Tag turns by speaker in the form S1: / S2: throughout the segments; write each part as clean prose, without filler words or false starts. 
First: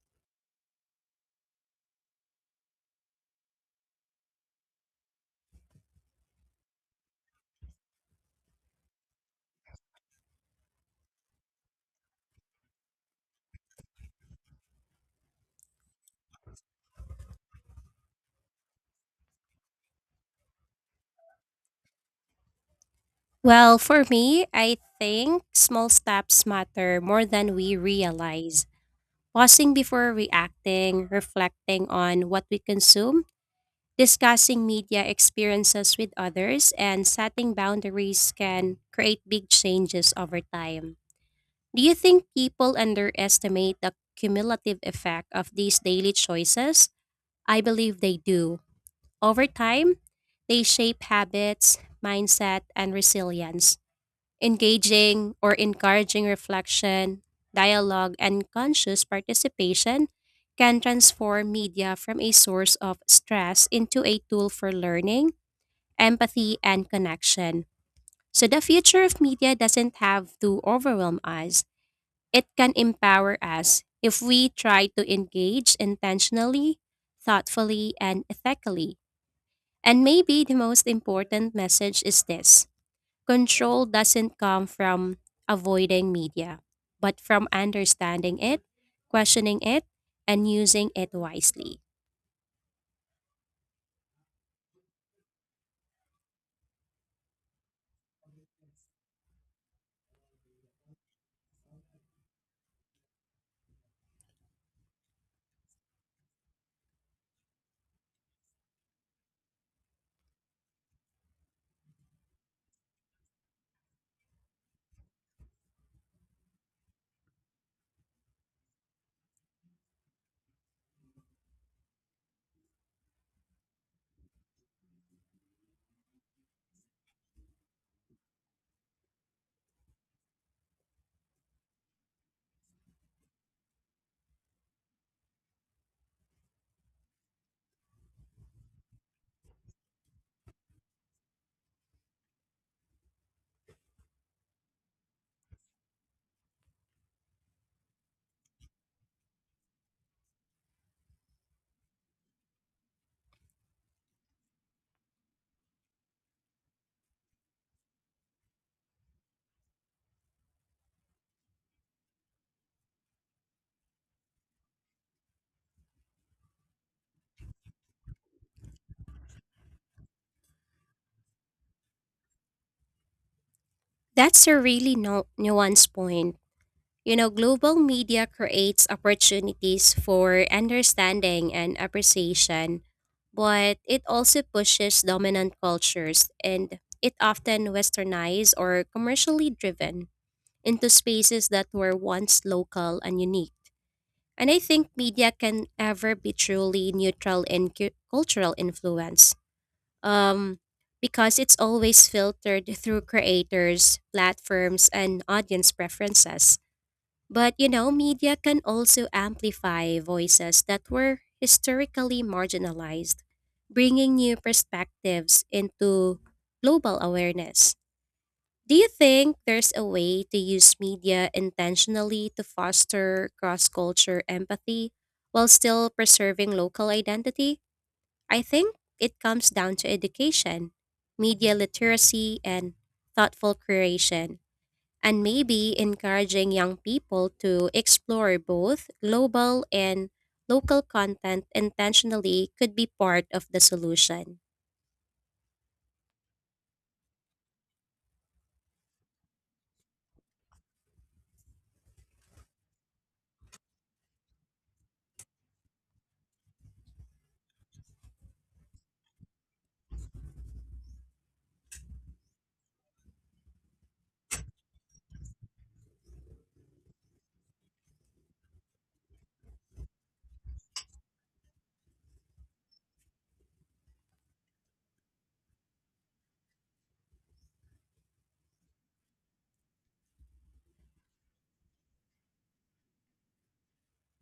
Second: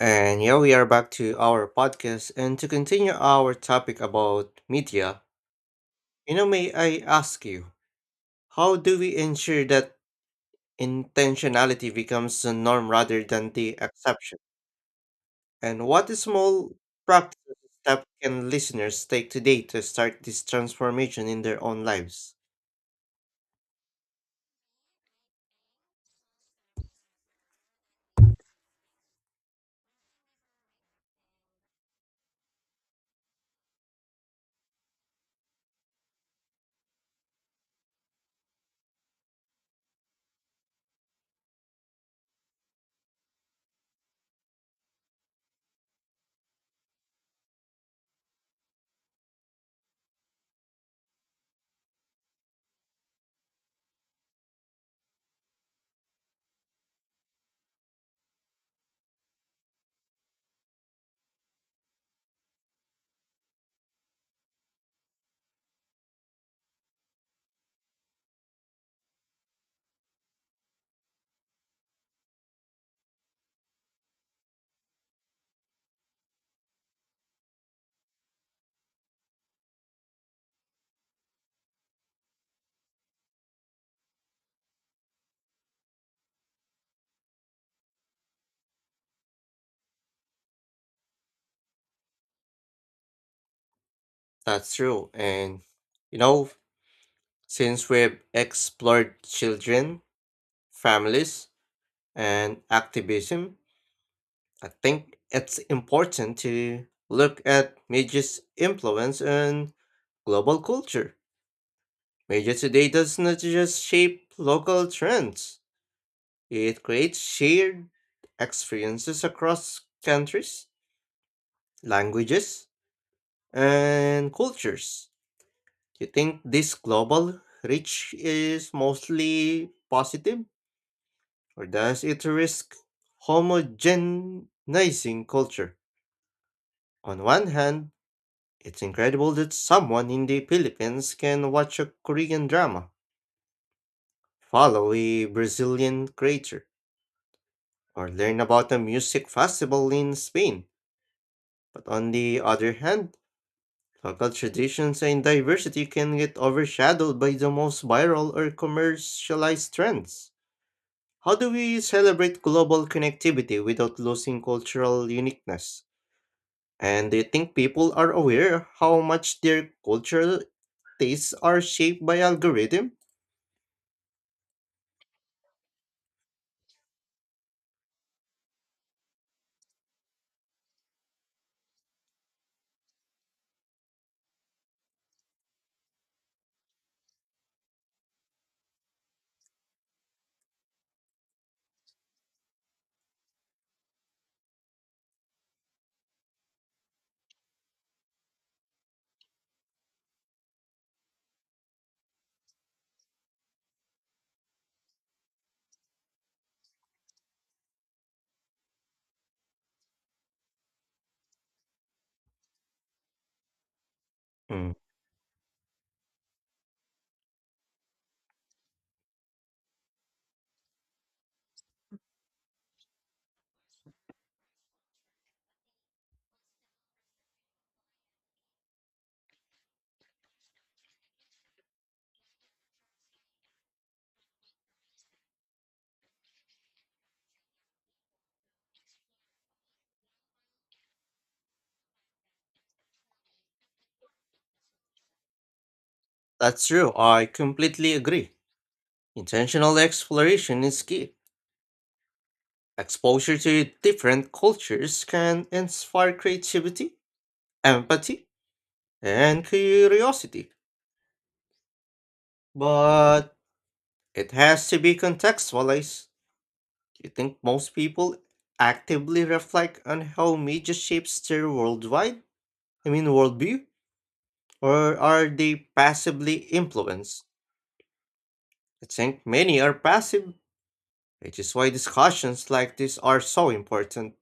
S1: And yeah, we are back to our podcast. And to continue our topic about media, you know, may I ask you, how do we ensure that intentionality becomes the norm rather than the exception? And what small practical step can listeners take today to start this transformation in their own lives?
S2: Well, for me, I think small steps matter more than we realize. Pausing before reacting, reflecting on what we consume, discussing media experiences with others, and setting boundaries can create big changes over time. Do you think people underestimate the cumulative effect of these daily choices? I believe they do. Over time, they shape habits, mindset, and resilience engaging or encouraging reflection, dialogue, and conscious participation can transform media from a source of stress into a tool for learning, empathy, and connection. So, the future of media doesn't have to overwhelm us, it can empower us if we try to engage intentionally, thoughtfully, and ethically. And maybe the most important message is this. Control doesn't come from avoiding media, but from understanding it, questioning it, and using it wisely.
S1: That's true. And, you know, since we've explored children, families, and activism, I think it's important to look at media's influence on global culture. Media today does not just shape local trends, it creates shared experiences across countries, languages, and cultures. Do you think this global reach is mostly positive, or does it risk homogenizing culture? On one hand, it's incredible that someone in the Philippines can watch a Korean drama, follow a Brazilian creator, or learn about a music festival in Spain. But on the other hand, local traditions and diversity can get overshadowed by the most viral or commercialized trends. How do we celebrate global connectivity without losing cultural uniqueness? And do you think people are aware how much their cultural tastes are shaped by algorithm?
S2: That's a really nuanced point. You know, global media creates opportunities for understanding and appreciation, but it also pushes dominant cultures and it often westernized or commercially driven into spaces that were once local and unique. And I think media can ever be truly neutral in cultural influence, um, because it's always filtered through creators, platforms, and audience preferences. But you know, media can also amplify voices that were historically marginalized, bringing new
S1: Mm.
S2: perspectives into global awareness. Do you think there's a way to use media intentionally to foster cross culture empathy while still preserving local identity? I think it comes down to education, media literacy, and thoughtful creation, and maybe encouraging young people to explore both global and local content intentionally could be part of the solution.
S1: That's true. I completely agree. Intentional exploration is key. Exposure to different cultures can inspire creativity, empathy, and curiosity, but it has to be contextualized. Do you think most people actively reflect on how media shapes their worldwide, I mean worldview, or are they passively influenced? I think many are passive, which is why discussions like this are so important.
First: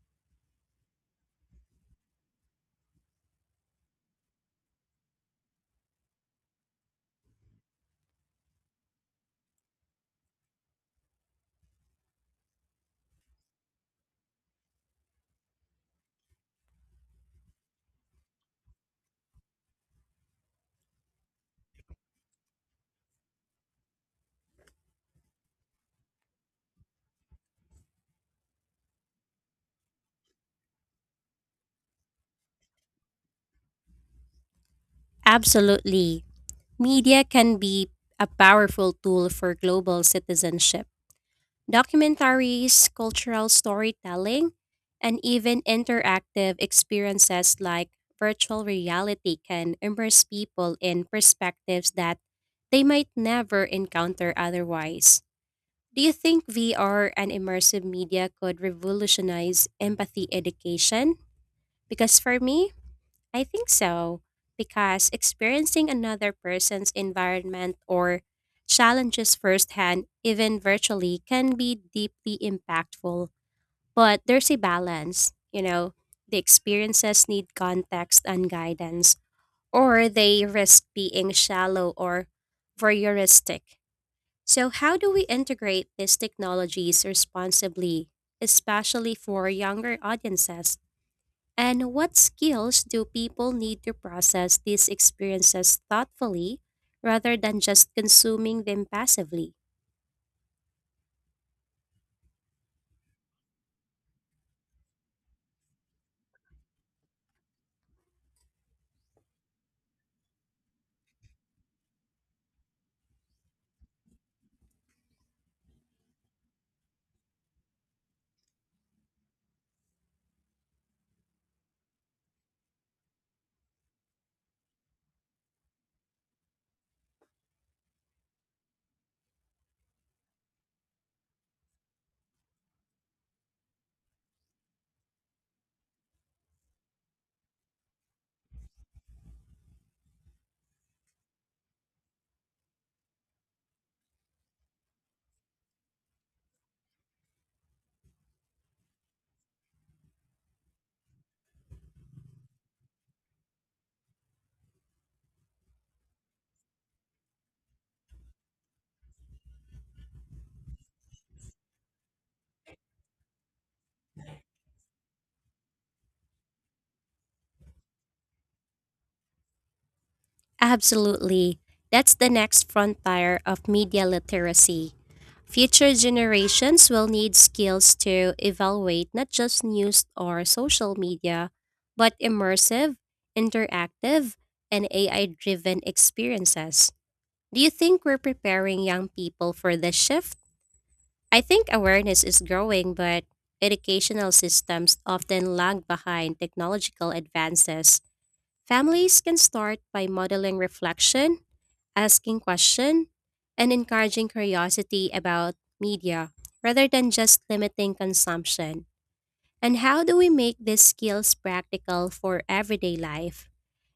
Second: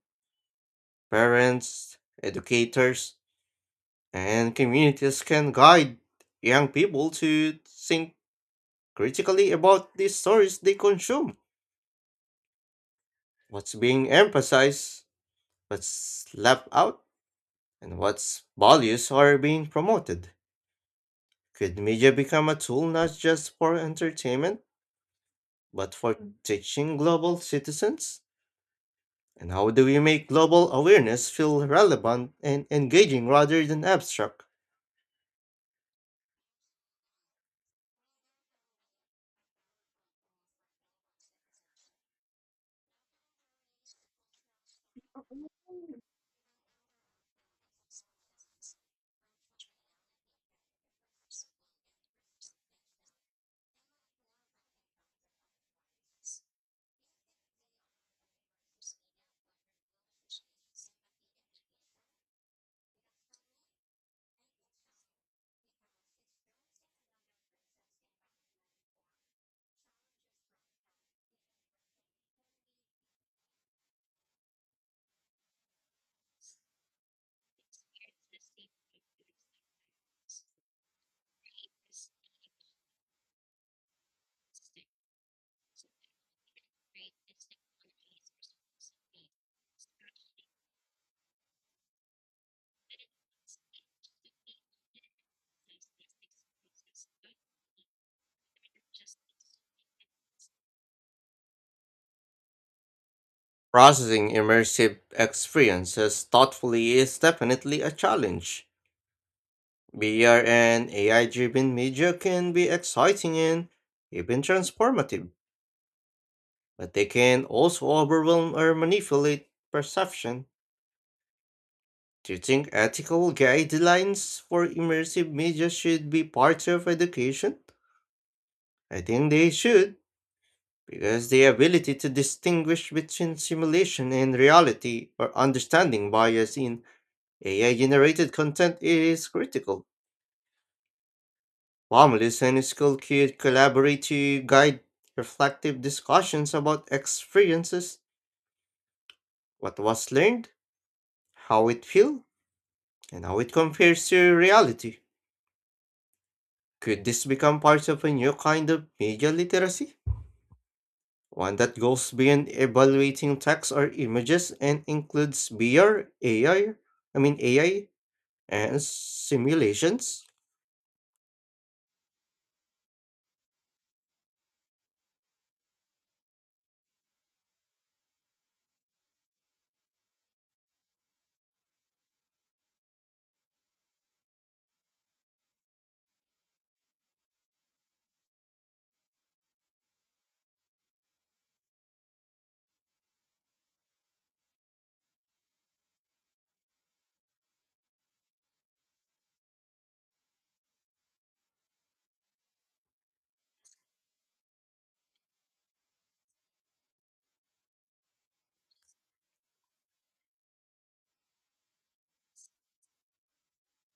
S1: Parents, educators, and communities can guide young people to think critically about the stories they consume, what's being emphasized, what's left out, and what's values are being promoted. Could media become a tool not just for entertainment, but for teaching global citizens? And how do we make global awareness feel relevant and engaging rather than abstract?
S2: Absolutely. Media can be a powerful tool for global citizenship. Documentaries, cultural storytelling, and even interactive experiences like virtual reality can immerse people in perspectives that they might never encounter otherwise. Do you think VR and immersive media could revolutionize empathy education? Because for me, I think so, because experiencing another person's environment or challenges firsthand, even virtually, can be deeply impactful. But there's a balance, you know, the experiences need context and guidance, or they risk being shallow or voyeuristic. So, how do we integrate these technologies responsibly, especially for younger audiences? And what skills do people need to process these experiences thoughtfully rather than just consuming them passively?
S1: Processing immersive experiences thoughtfully is definitely a challenge. VR and AI driven media can be exciting and even transformative, but they can also overwhelm or manipulate perception. Do you think ethical guidelines for immersive media should be part of education? I think they should, because the ability to distinguish between simulation and reality or understanding bias in AI generated content is critical. Families and school could collaborate to guide reflective discussions about experiences, what was learned, how it feels, and how it compares to reality. Could this become part of a new kind of media literacy? One that goes beyond evaluating text or images and includes VR, AI, and simulations?
S2: Absolutely. That's the next frontier of media literacy. Future generations will need skills to evaluate not just news or social media, but immersive, interactive, and AI driven experiences. Do you think we're preparing young people for this shift? I think awareness is growing, but educational systems often lag behind technological advances. Families can start by modeling reflection, asking questions, and encouraging curiosity about media rather than just limiting consumption. And how do we make these skills practical for everyday life?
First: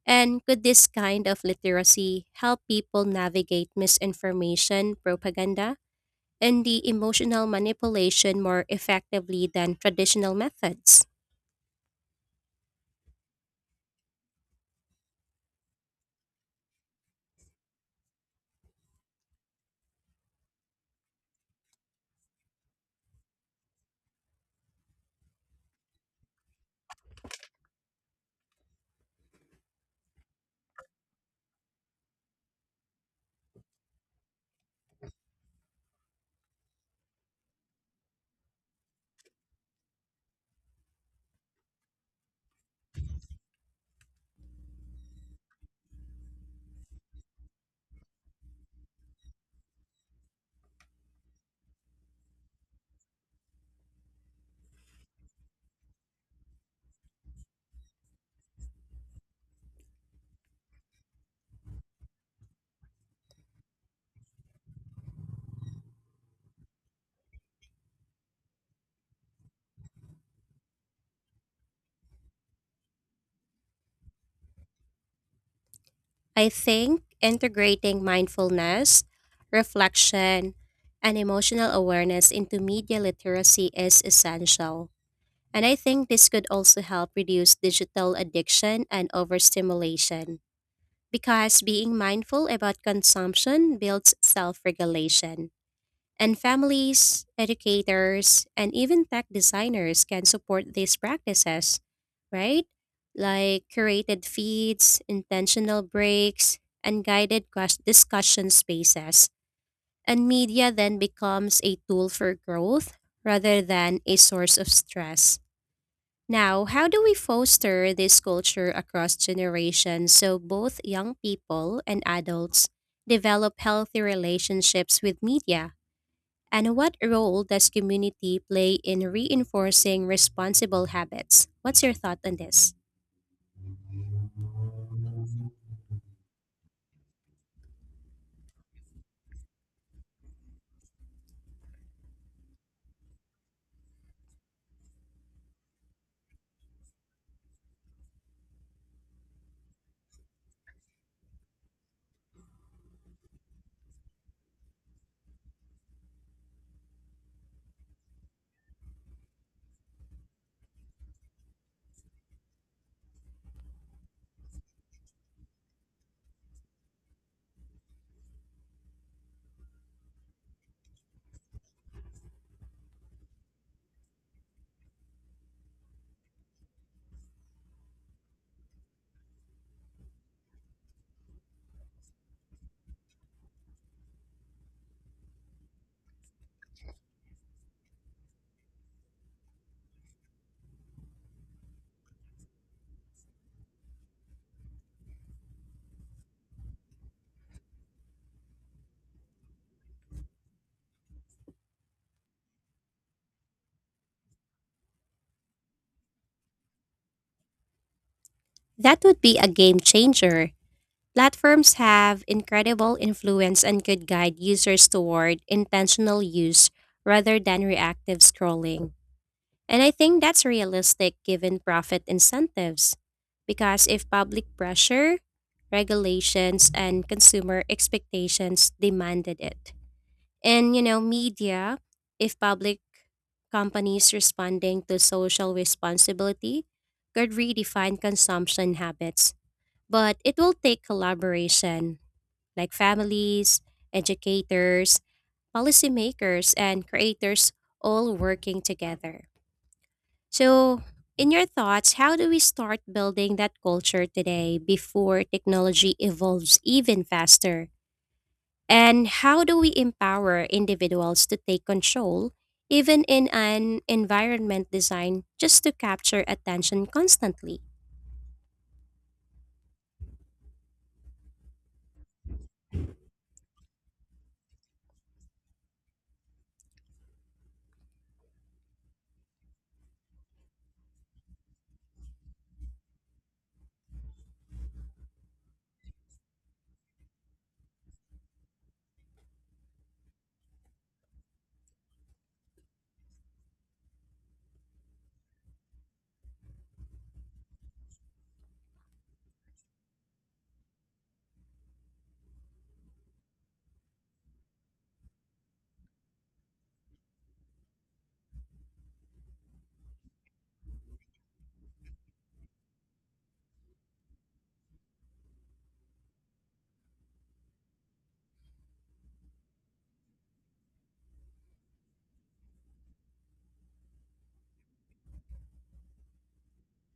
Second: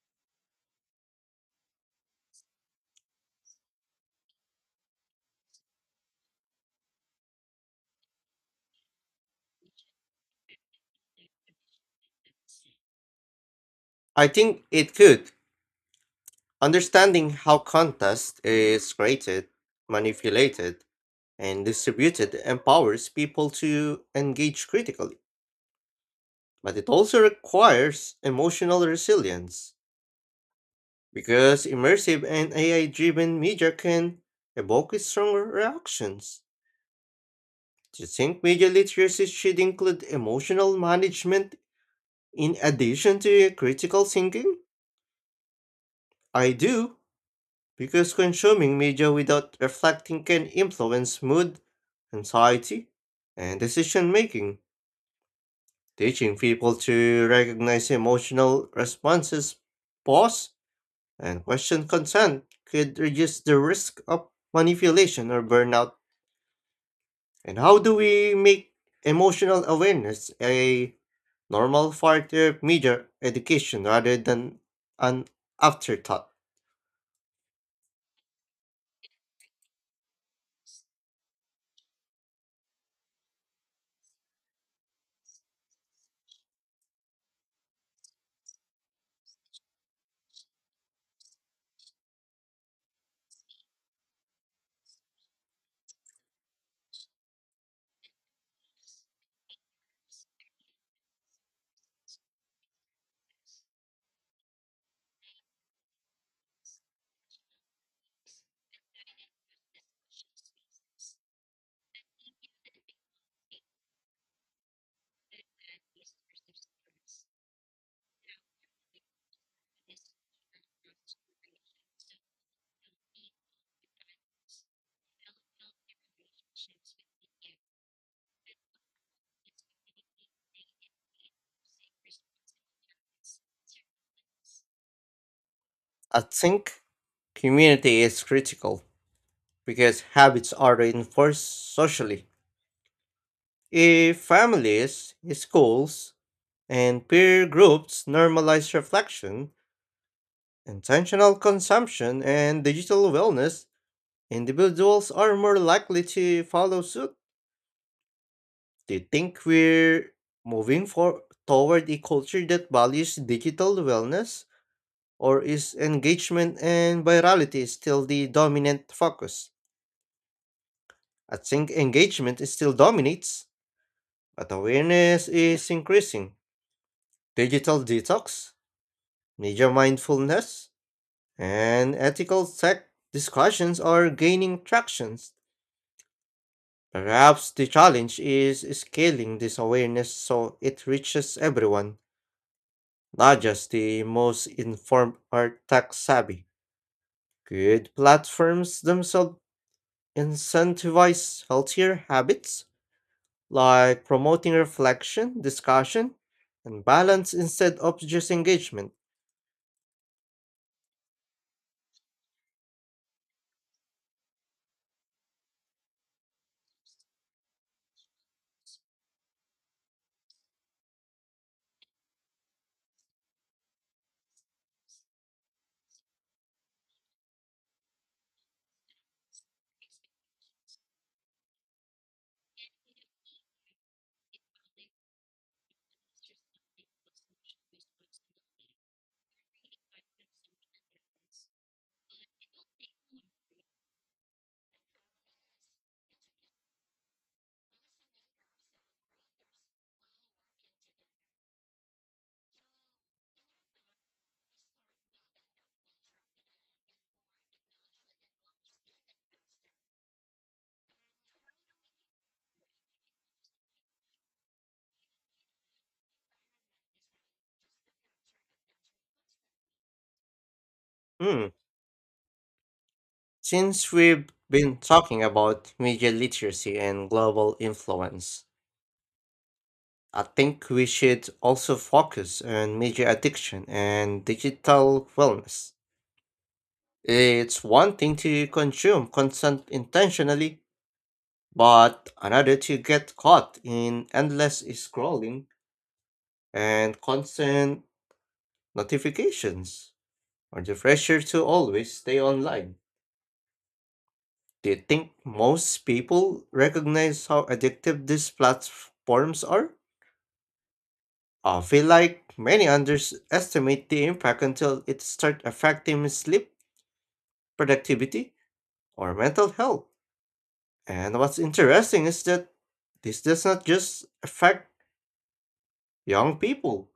S2: And could this kind of literacy help people navigate misinformation propaganda and the emotional manipulation more effectively than traditional methods?
S1: I think it could. Understanding how contest is created, manipulated, and distributed empowers people to engage critically, but it also requires emotional resilience because immersive and AI driven media can evoke stronger reactions. Do you think media literacy should include emotional management in addition to critical thinking? I do. Because consuming media without reflecting can influence mood, anxiety, and decision making. Teaching people to recognize emotional responses, pause, and question consent could reduce the risk of manipulation or burnout. And how do we make emotional awareness a normal part of media education rather than an afterthought?
S2: I think integrating mindfulness, reflection, and emotional awareness into media literacy is essential. And I think this could also help reduce digital addiction and overstimulation because being mindful about consumption builds self regulation. And families, educators, and even tech designers can support these practices, right? Like curated feeds, intentional breaks, and guided discussion spaces. And media then becomes a tool for growth rather than a source of stress. Now, how do we foster this culture across generations so both young people and adults develop healthy relationships with media? And what role does community play in reinforcing responsible habits? What's your thought on this?
S1: I think community is critical because habits are reinforced socially. If families, schools, and peer groups normalize reflection, intentional consumption, and digital wellness, individuals are more likely to follow suit. Do you think we're toward a culture that values digital wellness, or is engagement and virality still the dominant focus? I think engagement is still dominates. But awareness is increasing. Digital detox, media mindfulness, and ethical tech discussions are gaining traction. Perhaps the challenge is scaling this awareness so it reaches everyone, not just the most informed or tech savvy. Could platforms themselves incentivize healthier habits, like promoting reflection, discussion, and balance instead of just engagement?
S2: That would be a game changer. Platforms have incredible influence and could guide users toward intentional use rather than reactive scrolling. And I think that's realistic given profit incentives. Because if public pressure, regulations, and consumer expectations demanded it. And you know, media, if public companies responding to social responsibility, could redefine consumption habits. But it will take collaboration, like families, educators, policymakers, and creators all working together. So, in your thoughts, how do we start building that culture today before technology evolves even faster? And how do we empower individuals to take control, even in an environment designed just to capture attention constantly?
S1: Hmm. Since we've been talking about media literacy and global influence, I think we should also focus on media addiction and digital wellness. It's one thing to consume content intentionally, but another to get caught in endless scrolling and constant notifications or the pressure to always stay online. Do you think most people recognize how addictive these platforms are? I feel like many underestimate the impact until it starts affecting sleep, productivity, or mental health. And what's interesting is that this does not just affect young people.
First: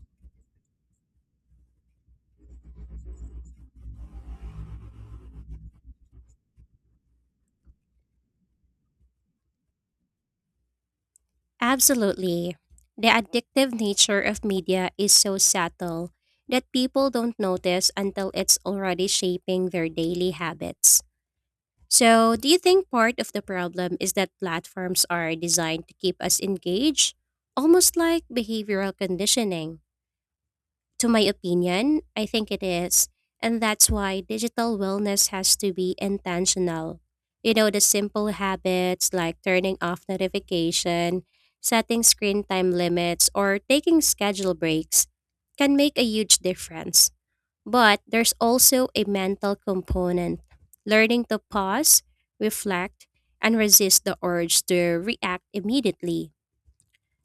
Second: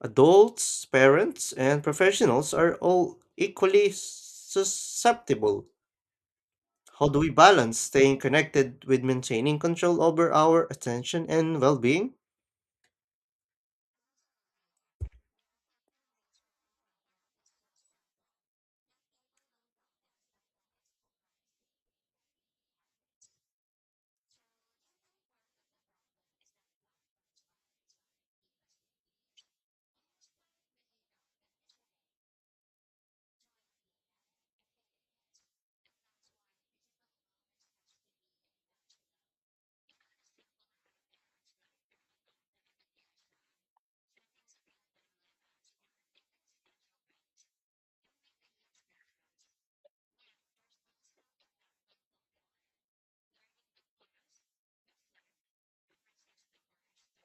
S1: Adults, parents, and professionals are all equally susceptible. How do we balance staying connected with maintaining control over our attention and well being?
S2: Absolutely. The addictive nature of media is so subtle that people don't notice until it's already shaping their daily habits. So, do you think part of the problem is that platforms are designed to keep us engaged, almost like behavioral conditioning? To my opinion, I think it is. And that's why digital wellness has to be intentional. You know, the simple habits like turning off notification, setting screen time limits, or taking schedule breaks can make a huge difference. But there's also a mental component. Learning to pause, reflect, and resist the urge to react immediately,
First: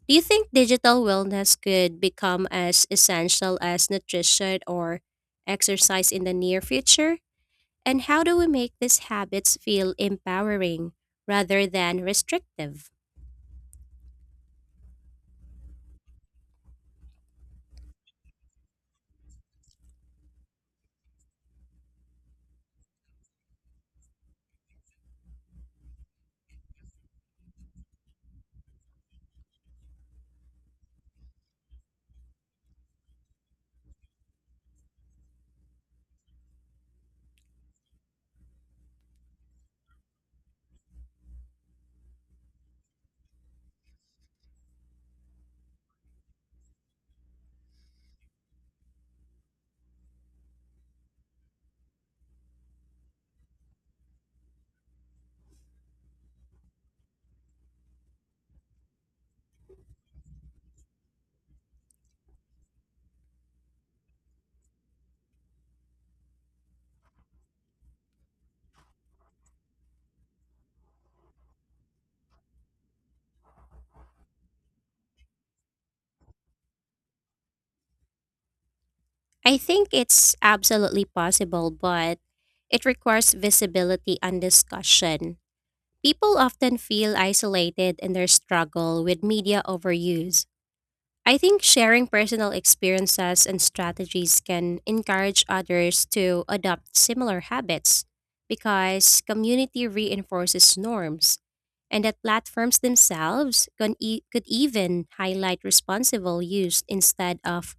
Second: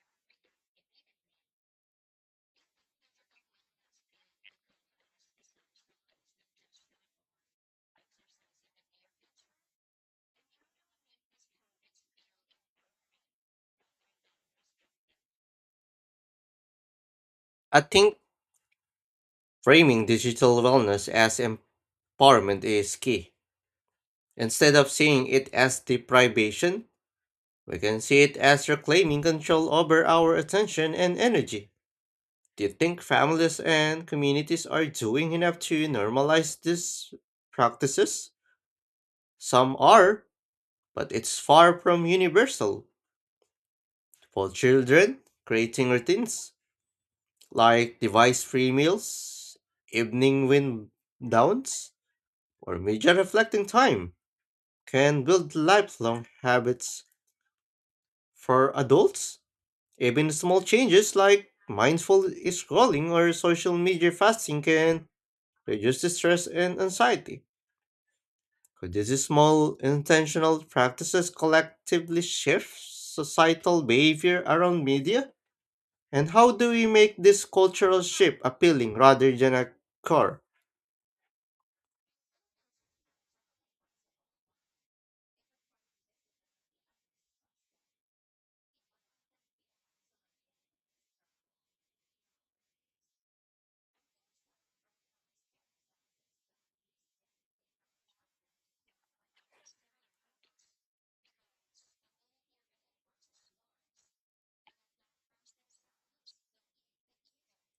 S2: do you think digital wellness could become as essential as nutrition or exercise in the near future? And how do we make these habits feel empowering rather than restrictive?
S1: I think framing digital wellness as empowerment is key. Instead of seeing it as deprivation, we can see it as reclaiming control over our attention and energy. Do you think families and communities are doing enough to normalize these practices? Some are, but it's far from universal. For children, creating routines like device free meals, evening wind downs, or media reflecting time can build lifelong habits. For adults, even small changes like mindful scrolling or social media fasting can reduce the stress and anxiety. Could these small intentional practices collectively shift societal behavior around media? And how do we make this cultural shift appealing rather than
S2: I
S1: a
S2: think it's
S1: chore?
S2: absolutely possible, but it requires visibility and discussion. People often feel isolated in their struggle with media overuse. I think sharing personal experiences and strategies can encourage others to adopt similar habits because community reinforces norms, and that platforms themselves could even highlight responsible use instead of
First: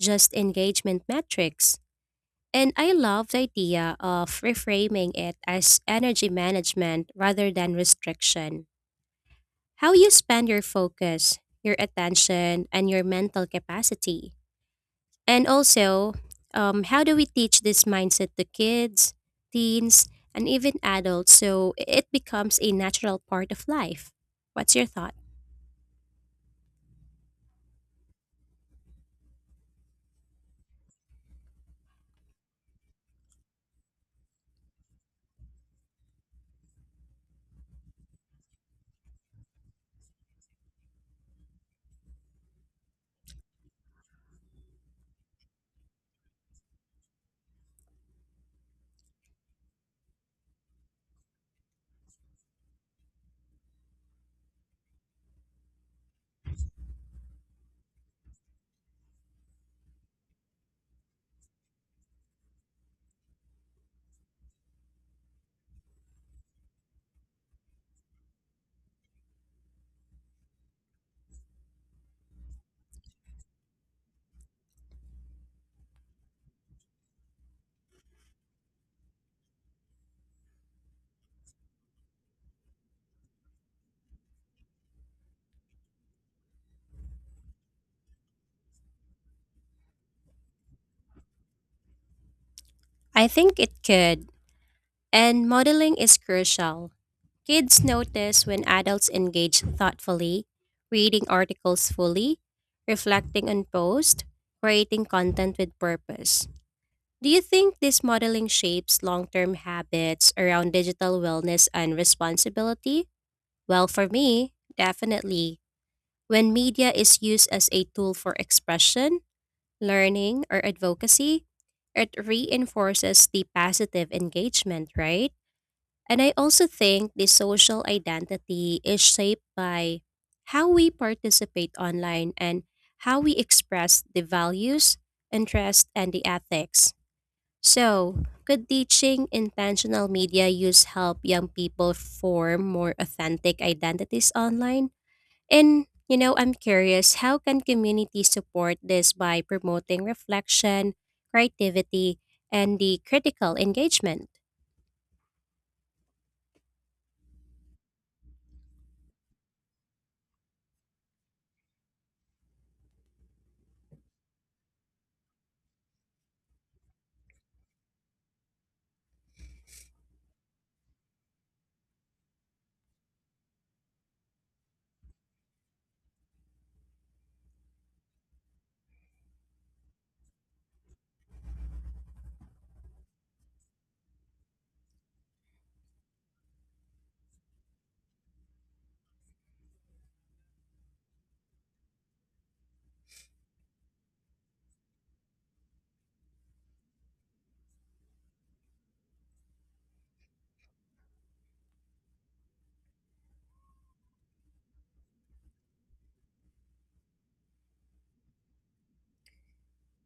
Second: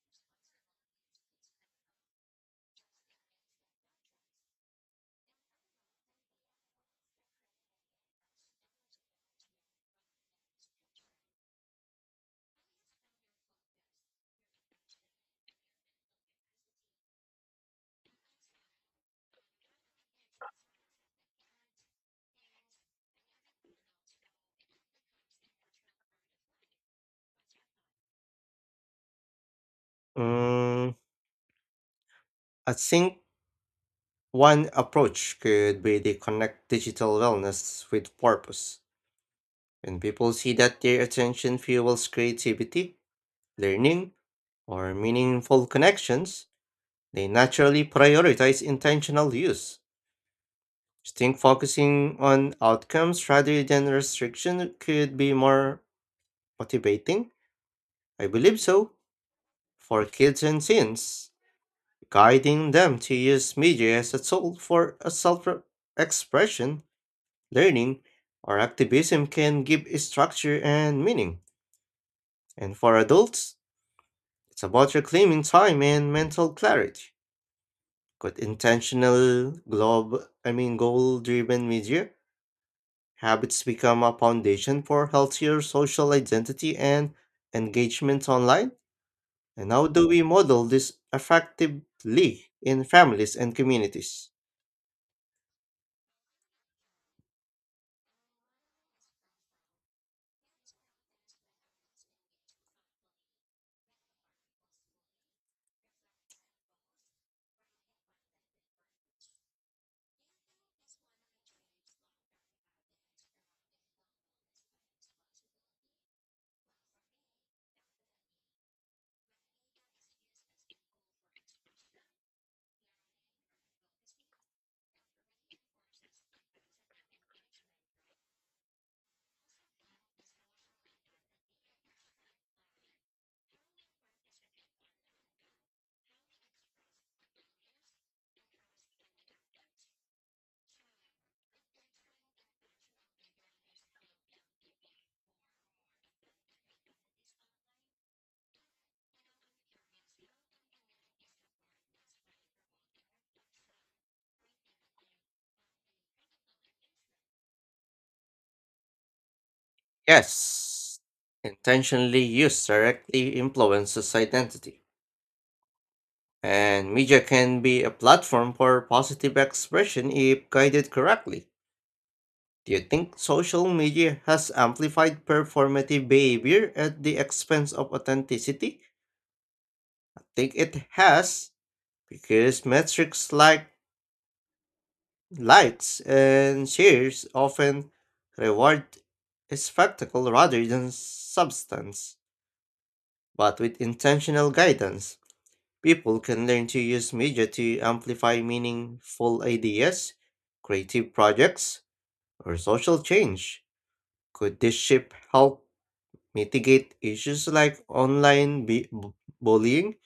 S2: just engagement metrics. And I love the idea of reframing it as energy management rather than restriction. How you spend your focus, your attention, and your mental capacity. And also, how do we teach this mindset to kids, teens, and even adults so it becomes a natural part of life? What's your thought?
S1: Mm, I think one approach could be to connect digital wellness with purpose. When people see that their attention fuels creativity, learning, or meaningful connections, they naturally prioritize intentional use. I think focusing on outcomes rather than restriction could be more motivating. I believe so. For kids and teens, guiding them to use media as a tool for a self expression, learning, or activism can give structure and meaning. And for adults, it's about reclaiming time and mental clarity. Could intentional, globe, I mean goal-driven media habits become a foundation for healthier social identity and engagement online? And how do we model this effectively in
S2: I
S1: families and
S2: think it could.
S1: communities?
S2: And modeling is crucial. Kids notice when adults engage thoughtfully, reading articles fully, reflecting on posts, creating content with purpose. Do you think this modeling shapes long term habits around digital wellness and responsibility? Well, for me, definitely. When media is used as a tool for expression, learning, or advocacy, it reinforces the positive engagement, right? And I also think the social identity is shaped by how we participate online and how we express the values, interests, and the ethics. So, could teaching intentional media use help young people form more authentic identities online? And, you know, I'm curious how can communities support this by promoting reflection, creativity, and the critical engagement?
S1: Yes, intentionally used directly influences identity. And media can be a platform for positive expression if guided correctly. Do you think social media has amplified performative behavior at the expense of authenticity? I think it has, because metrics like likes and shares often reward spectacle rather than substance. But with intentional guidance, people can learn to use media to amplify meaningful ideas, creative projects, or social change. Could this shift help mitigate issues like online bullying,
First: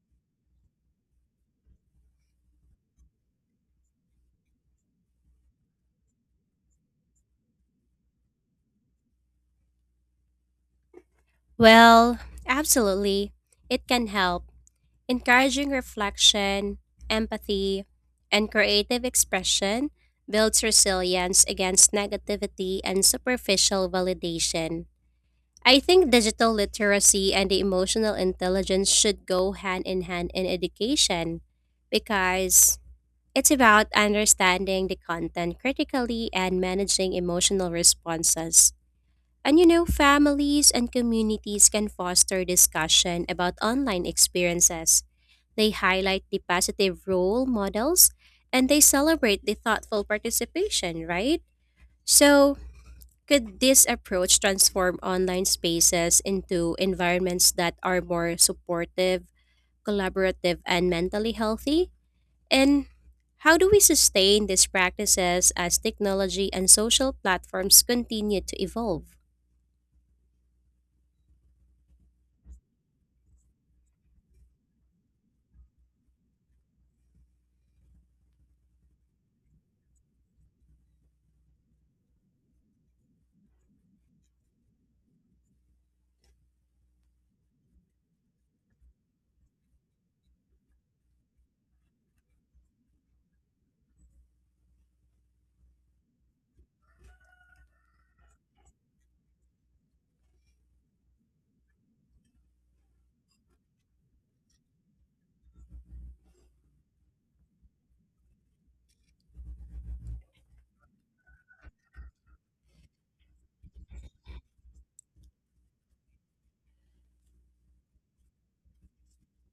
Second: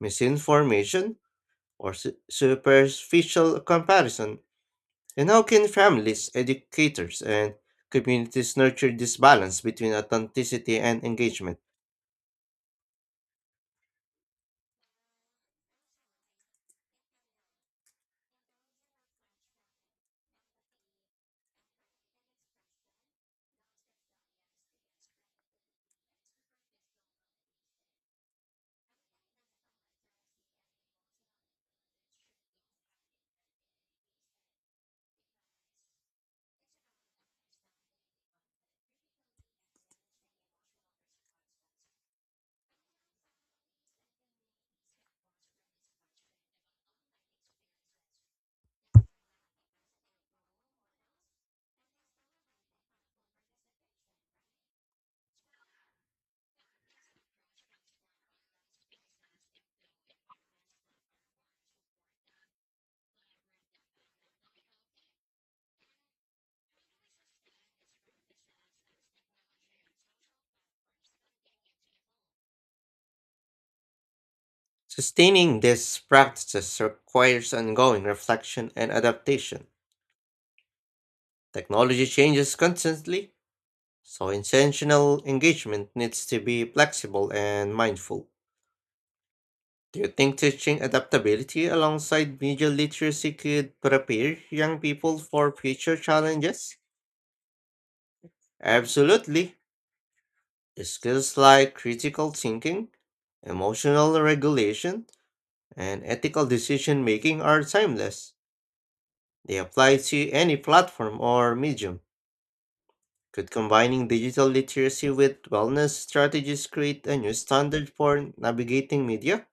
S1: misinformation, or superficial comparison? And how can families, educators, and communities nurture this balance between authenticity and engagement?
S2: Well, absolutely. It can help. Encouraging reflection, empathy, and creative expression builds resilience against negativity and superficial validation. I think digital literacy and the emotional intelligence should go hand in hand in education because it's about understanding the content critically and managing emotional responses. And you know, families and communities can foster discussion about online experiences. They highlight the positive role models and they celebrate the thoughtful participation, right? So, could this approach transform online spaces into environments that are more supportive, collaborative, and mentally healthy? And how do we sustain these practices as technology and social platforms continue to evolve?
S1: Sustaining these practices requires ongoing reflection and adaptation. Technology changes constantly, so intentional engagement needs to be flexible and mindful. Do you think teaching adaptability alongside media literacy could prepare young people for future challenges? Absolutely. Skills like critical thinking, emotional regulation, and ethical decision making are timeless. They apply to any platform or medium. Could combining digital literacy with wellness strategies create a new standard for navigating media?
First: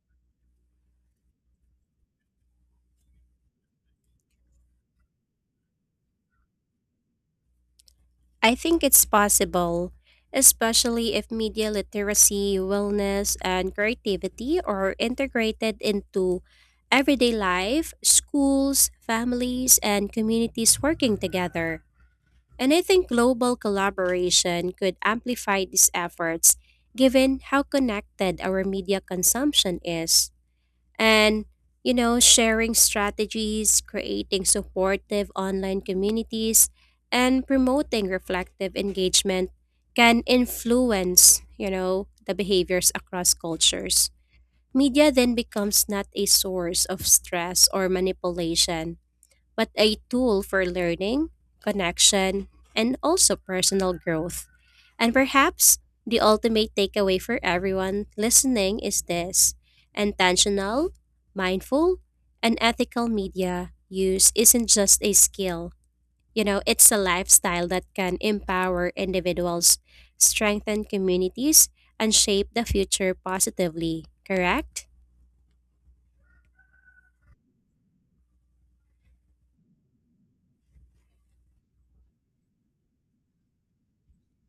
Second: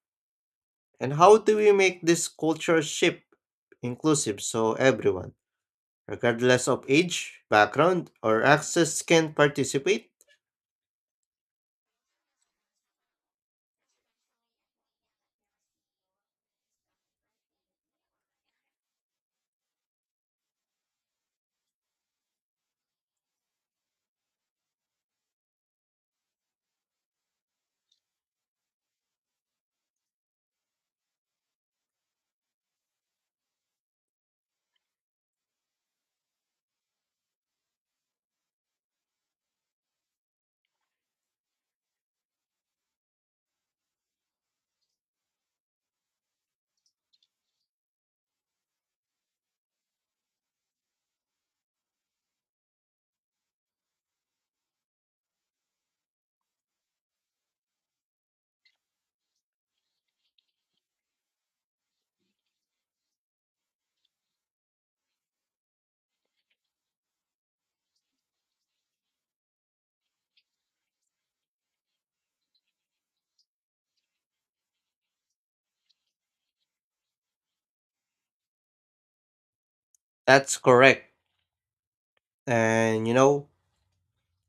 S1: And how do we make this culture shift inclusive so everyone, regardless of age, background, or
S2: I think
S1: access,
S2: it's
S1: can
S2: possible,
S1: participate?
S2: especially if media literacy, wellness, and creativity are integrated into everyday life, schools, families, and communities working together. And I think global collaboration could amplify these efforts given how connected our media consumption is. And, you know, sharing strategies, creating supportive online communities, and promoting reflective engagement can influence, you know, the behaviors across cultures. Media then becomes not a source of stress or manipulation but a tool for learning, connection, and also personal growth. And perhaps the ultimate takeaway for everyone listening is this intentional, mindful, and ethical media use isn't just a skill. You know, it's a lifestyle that can empower individuals, strengthen communities, and shape the future positively, correct?
S1: That's correct. And you know,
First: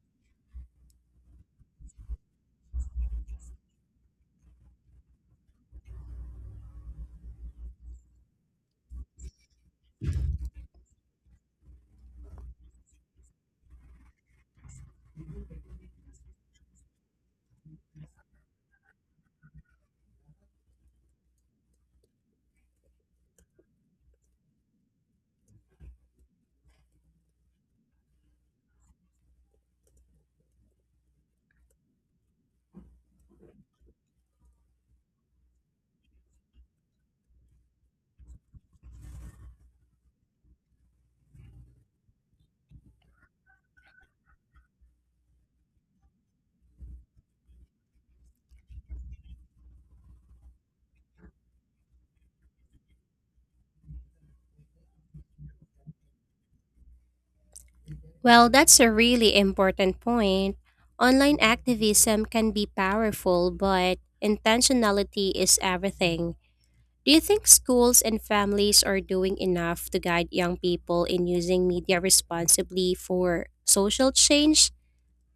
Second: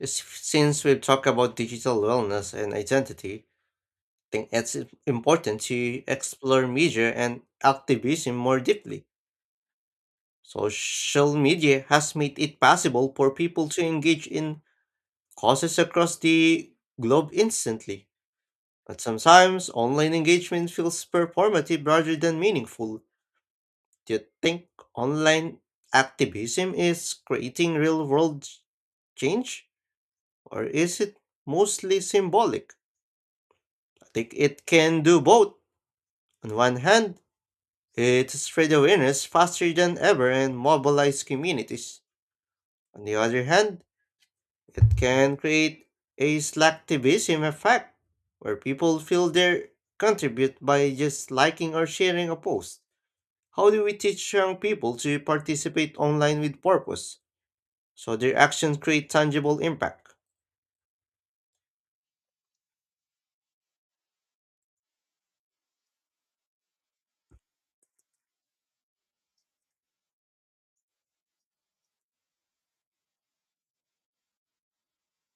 S1: since we've talked about digital wellness and identity, I think it's important to explore media and activism more deeply. Social media has made it possible for people to engage in causes across the globe instantly. But sometimes online engagement feels performative rather than meaningful. Do you think online activism is creating real world change? Or is it mostly symbolic? I think it can do both. On one hand, it spread awareness faster than ever and mobilize communities. On the other hand, it can create a slacktivism effect where people feel they contribute by just liking or sharing a post. How do we teach young people to participate online with purpose? So their
S2: Well,
S1: actions
S2: that's a
S1: create
S2: really
S1: tangible
S2: important
S1: impact.
S2: point. Online activism can be powerful, but intentionality is everything. Do you think schools and families are doing enough to guide young people in using media responsibly for social change?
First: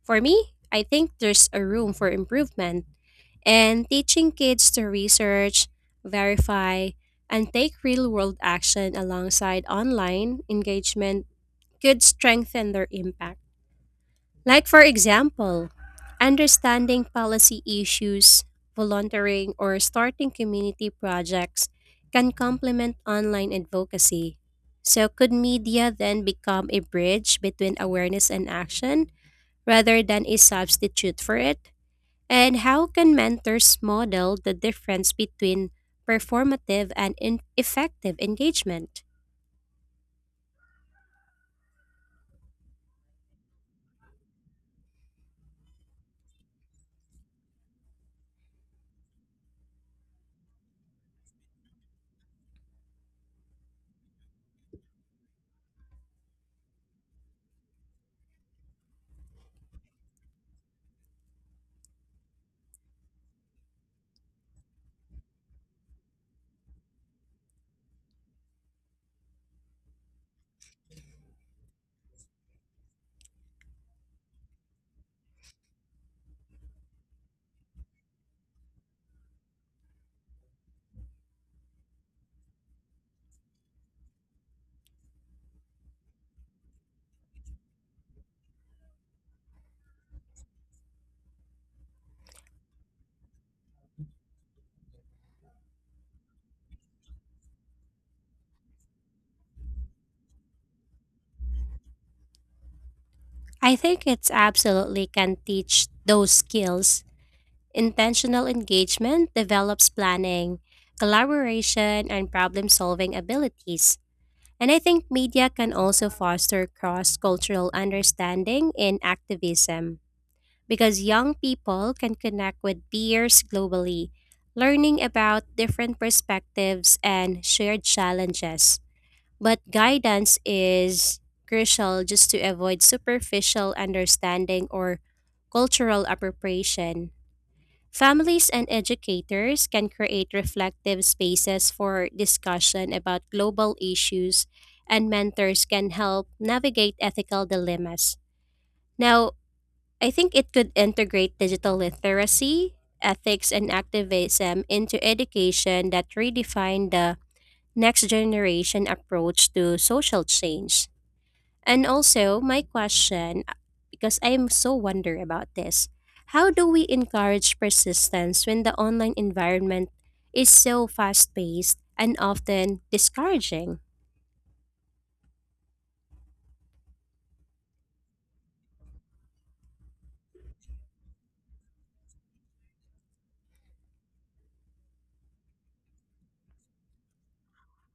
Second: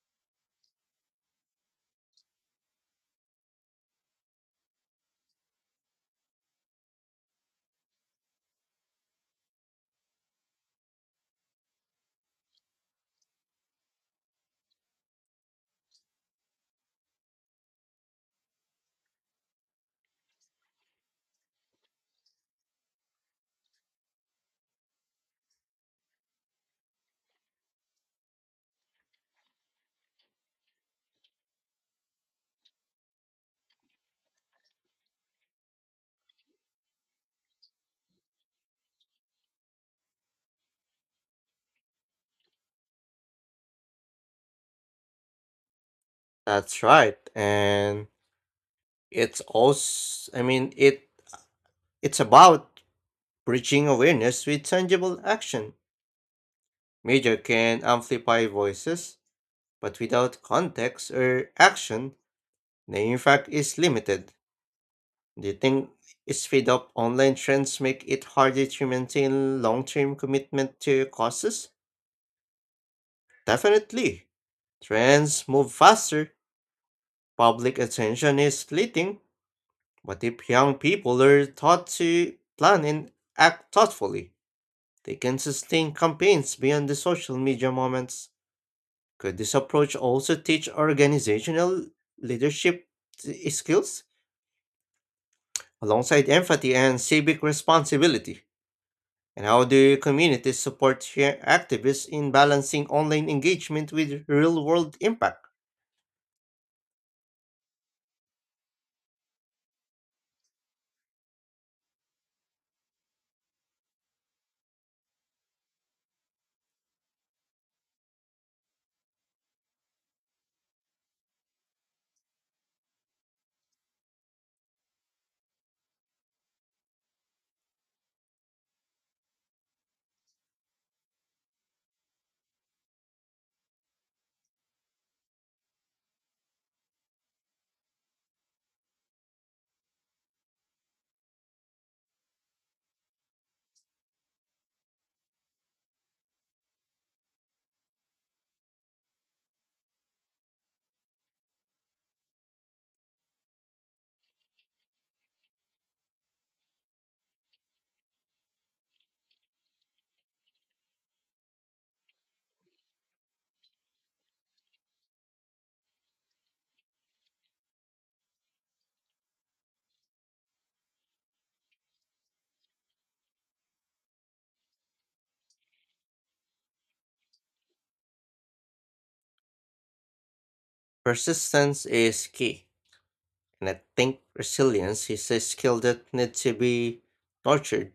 S2: For me, I think there's a room for improvement. And teaching kids to research, verify, and take real world action alongside online engagement could strengthen their impact. Like, for example, understanding policy issues, volunteering, or starting community projects can complement online advocacy. So, could media then become a bridge between awareness and action rather than a substitute for it? And how can mentors model the difference between performative and effective engagement?
S1: That's right. And it's also I mean it it's about bridging awareness with tangible action. Media can amplify voices, but without context or action, the impact is limited. Do you think speed up online trends make it harder to maintain long-term commitment to causes? Definitely. Trends move faster, public attention is fleeting, but if young people are taught to plan and act thoughtfully, they can sustain campaigns beyond the social media moments. Could this approach also teach organizational leadership skills alongside empathy and civic responsibility? And how do communities support share activists in balancing online
S2: I
S1: engagement
S2: think
S1: with
S2: it's
S1: real world
S2: absolutely can
S1: impact?
S2: teach those skills. Intentional engagement develops planning, collaboration, and problem solving abilities. And I think media can also foster cross cultural understanding in activism because young people can connect with peers globally, learning about different perspectives and shared challenges. But guidance is crucial just to avoid superficial understanding or cultural appropriation. Families and educators can create reflective spaces for discussion about global issues, and mentors can help navigate ethical dilemmas. Now, I think it could integrate digital literacy, ethics, and activism into education that redefine the next generation approach to social change. And also, my question, because I'm so wonder about this, how do we encourage persistence when the online environment is so fast-paced and often discouraging?
S1: Persistence is key, and I think resilience is a skill that needs to be nurtured.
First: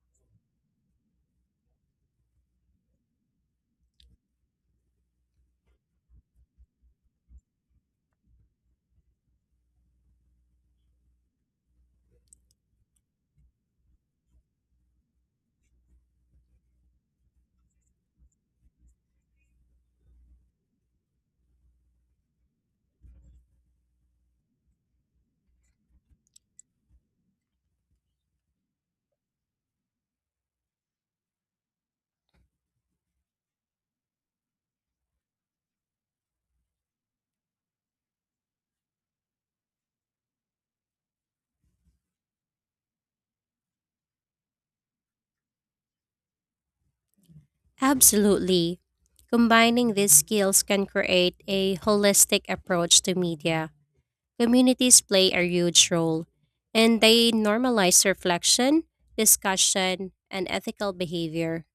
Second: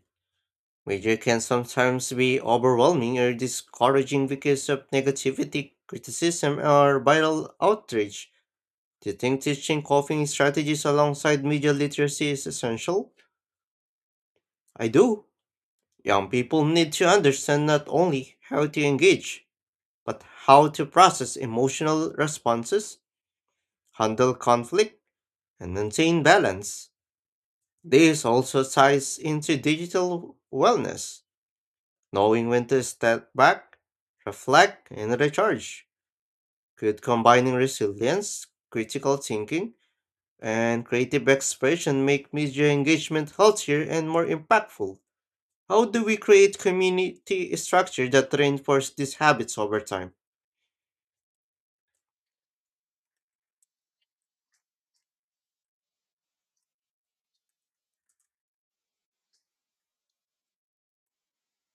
S1: Media can sometimes be overwhelming or discouraging because of negativity, criticism, or viral outrage. Do you think teaching coping strategies alongside media literacy is essential? I do. Young people need to understand not only how to engage, but how to process emotional responses, handle conflict, and maintain balance. This also ties into digital wellness. Knowing when to step back, reflect, and recharge. Could combining resilience, critical thinking, and creative expression make media engagement healthier and more impactful? How do we create community structure that
S2: Absolutely.
S1: reinforce these habits over
S2: Combining
S1: time?
S2: these skills can create a holistic approach to media. Communities play a huge role, and they normalize reflection, discussion, and ethical behavior.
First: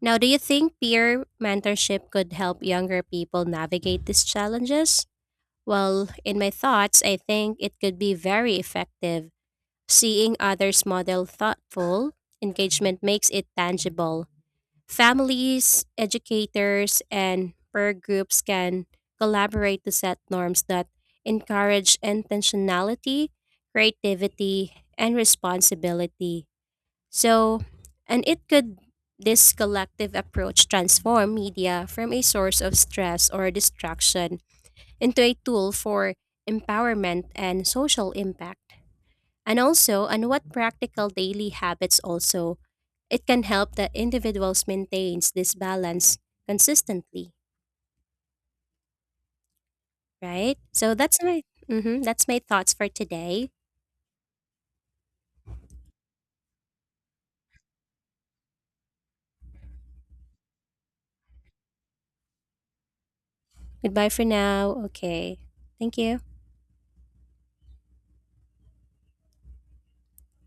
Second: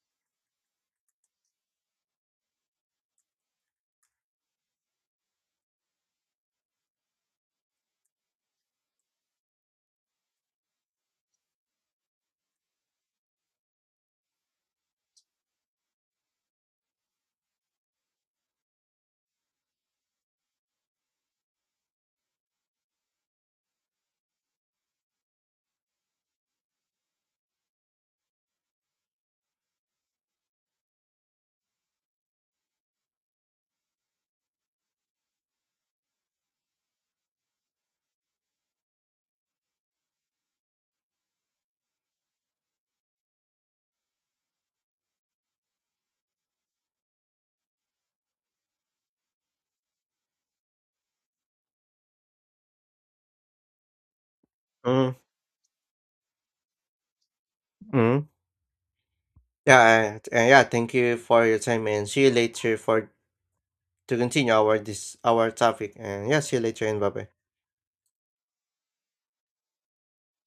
S2: Now, do you think peer mentorship could help younger people navigate these challenges? Well, in my thoughts, I think it could be very effective. Seeing others model thoughtful engagement makes it tangible. Families, educators, and peer groups can collaborate to set norms that encourage intentionality, creativity, and responsibility. So, and it could this collective approach transform media from a source of stress or distraction into a tool for empowerment and social impact. And also, on what practical daily habits also it can help the individuals maintains this balance consistently, right? So that's that's my thoughts for today.
S1: Mm-hmm. Yeah, yeah. Thank you for your time, and see you later for
S2: Goodbye
S1: to
S2: for
S1: continue
S2: now. Okay.
S1: our topic.
S2: Thank
S1: And
S2: you.
S1: yeah, see you later, and bye bye.